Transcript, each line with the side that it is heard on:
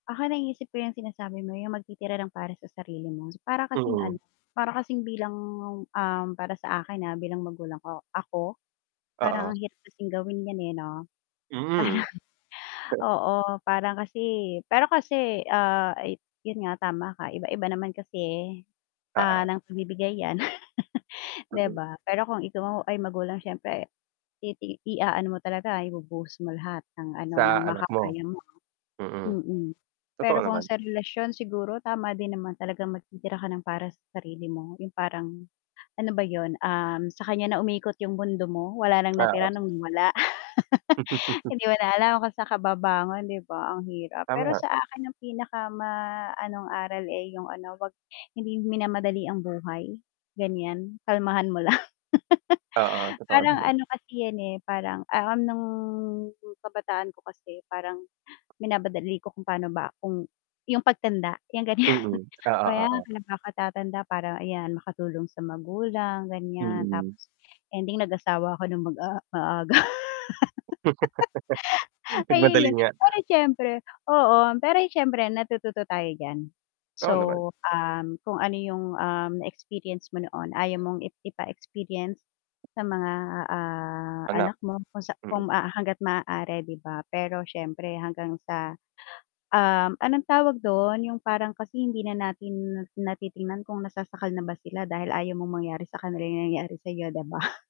left: Ako, naiisip ko yung sinasabi mo yung magtitira ng para sa sarili mo. Para kasing ano,
right: Mm.
left: para kasing bilang, um, para sa akin, ah, bilang magulang ko ako,
right: Oo.
left: parang ang hirap kasing gawin yan eh, 'no.
right: Hmm.
left: Parang oo, parang kasi pero kasi, ah, ay yun nga tama ka iba-iba naman kasi, ah,
right: Oo.
left: ng pagbibigay yan. 'Di ba? Pero kung ikaw ay magulang siyempre, titi iaano mo talaga ibubuhos mo lahat ng ano ng
right: Sa anak mo?
left: makakaya mo.
right: Mm.
left: Mm.
right: Totoo
left: Pero kung
right: naman.
left: sa relasyon siguro tama din naman talagang magtitira ka ng para sa sarili mo, yung parang, ano ba yun, um, sa kanya na umikot yung mundo mo wala ng
right: Oo.
left: natira nung nawala? Hindi mo na alam kung san ka babangon, 'di ba, ang hirap.
right: Tama
left: Pero
right: nga.
left: sa akin, yung pinaka ma anong aral eh yung ano 'wag hindi minamadali ang buhay, gan'yan. Kalmahan mo lang.
right: Oo, totoo
left: Parang
right: naman.
left: ano kasi yan eh parang, ah, nung kabataan 'ko kasi parang minamadali ko kung pa'no ba kung yung pagtanda, yan ganyan.
right: Mm. Oo,
left: Kaya
right: oo.
left: pinagkatatanda para ayan makatulong sa magulang gan'yan
right: Mm.
left: tapos, ending nag-asawa ako nung mag, ah, maaga.
right: Nagmadali
left: Ayun yun,
right: nga.
left: pero siyempre oo, pero siyempre natututo tayo diyan.
right: Oo naman.
left: So, um, kung ano yung, um, experience mo noon, ayaw mong i ipa-experience sa mga, ah,
right: Anak.
left: anak mo kung sa kung
right: Mm.
left: hangga't maaari, 'di ba? Pero siyempre hanggang sa, um, anong tawag dun yung parang kasi hindi na natin natitingnan kung nasasakal na ba sila dahil ayaw mong mangyari sa kanila yung nangyari, sayo 'di ba?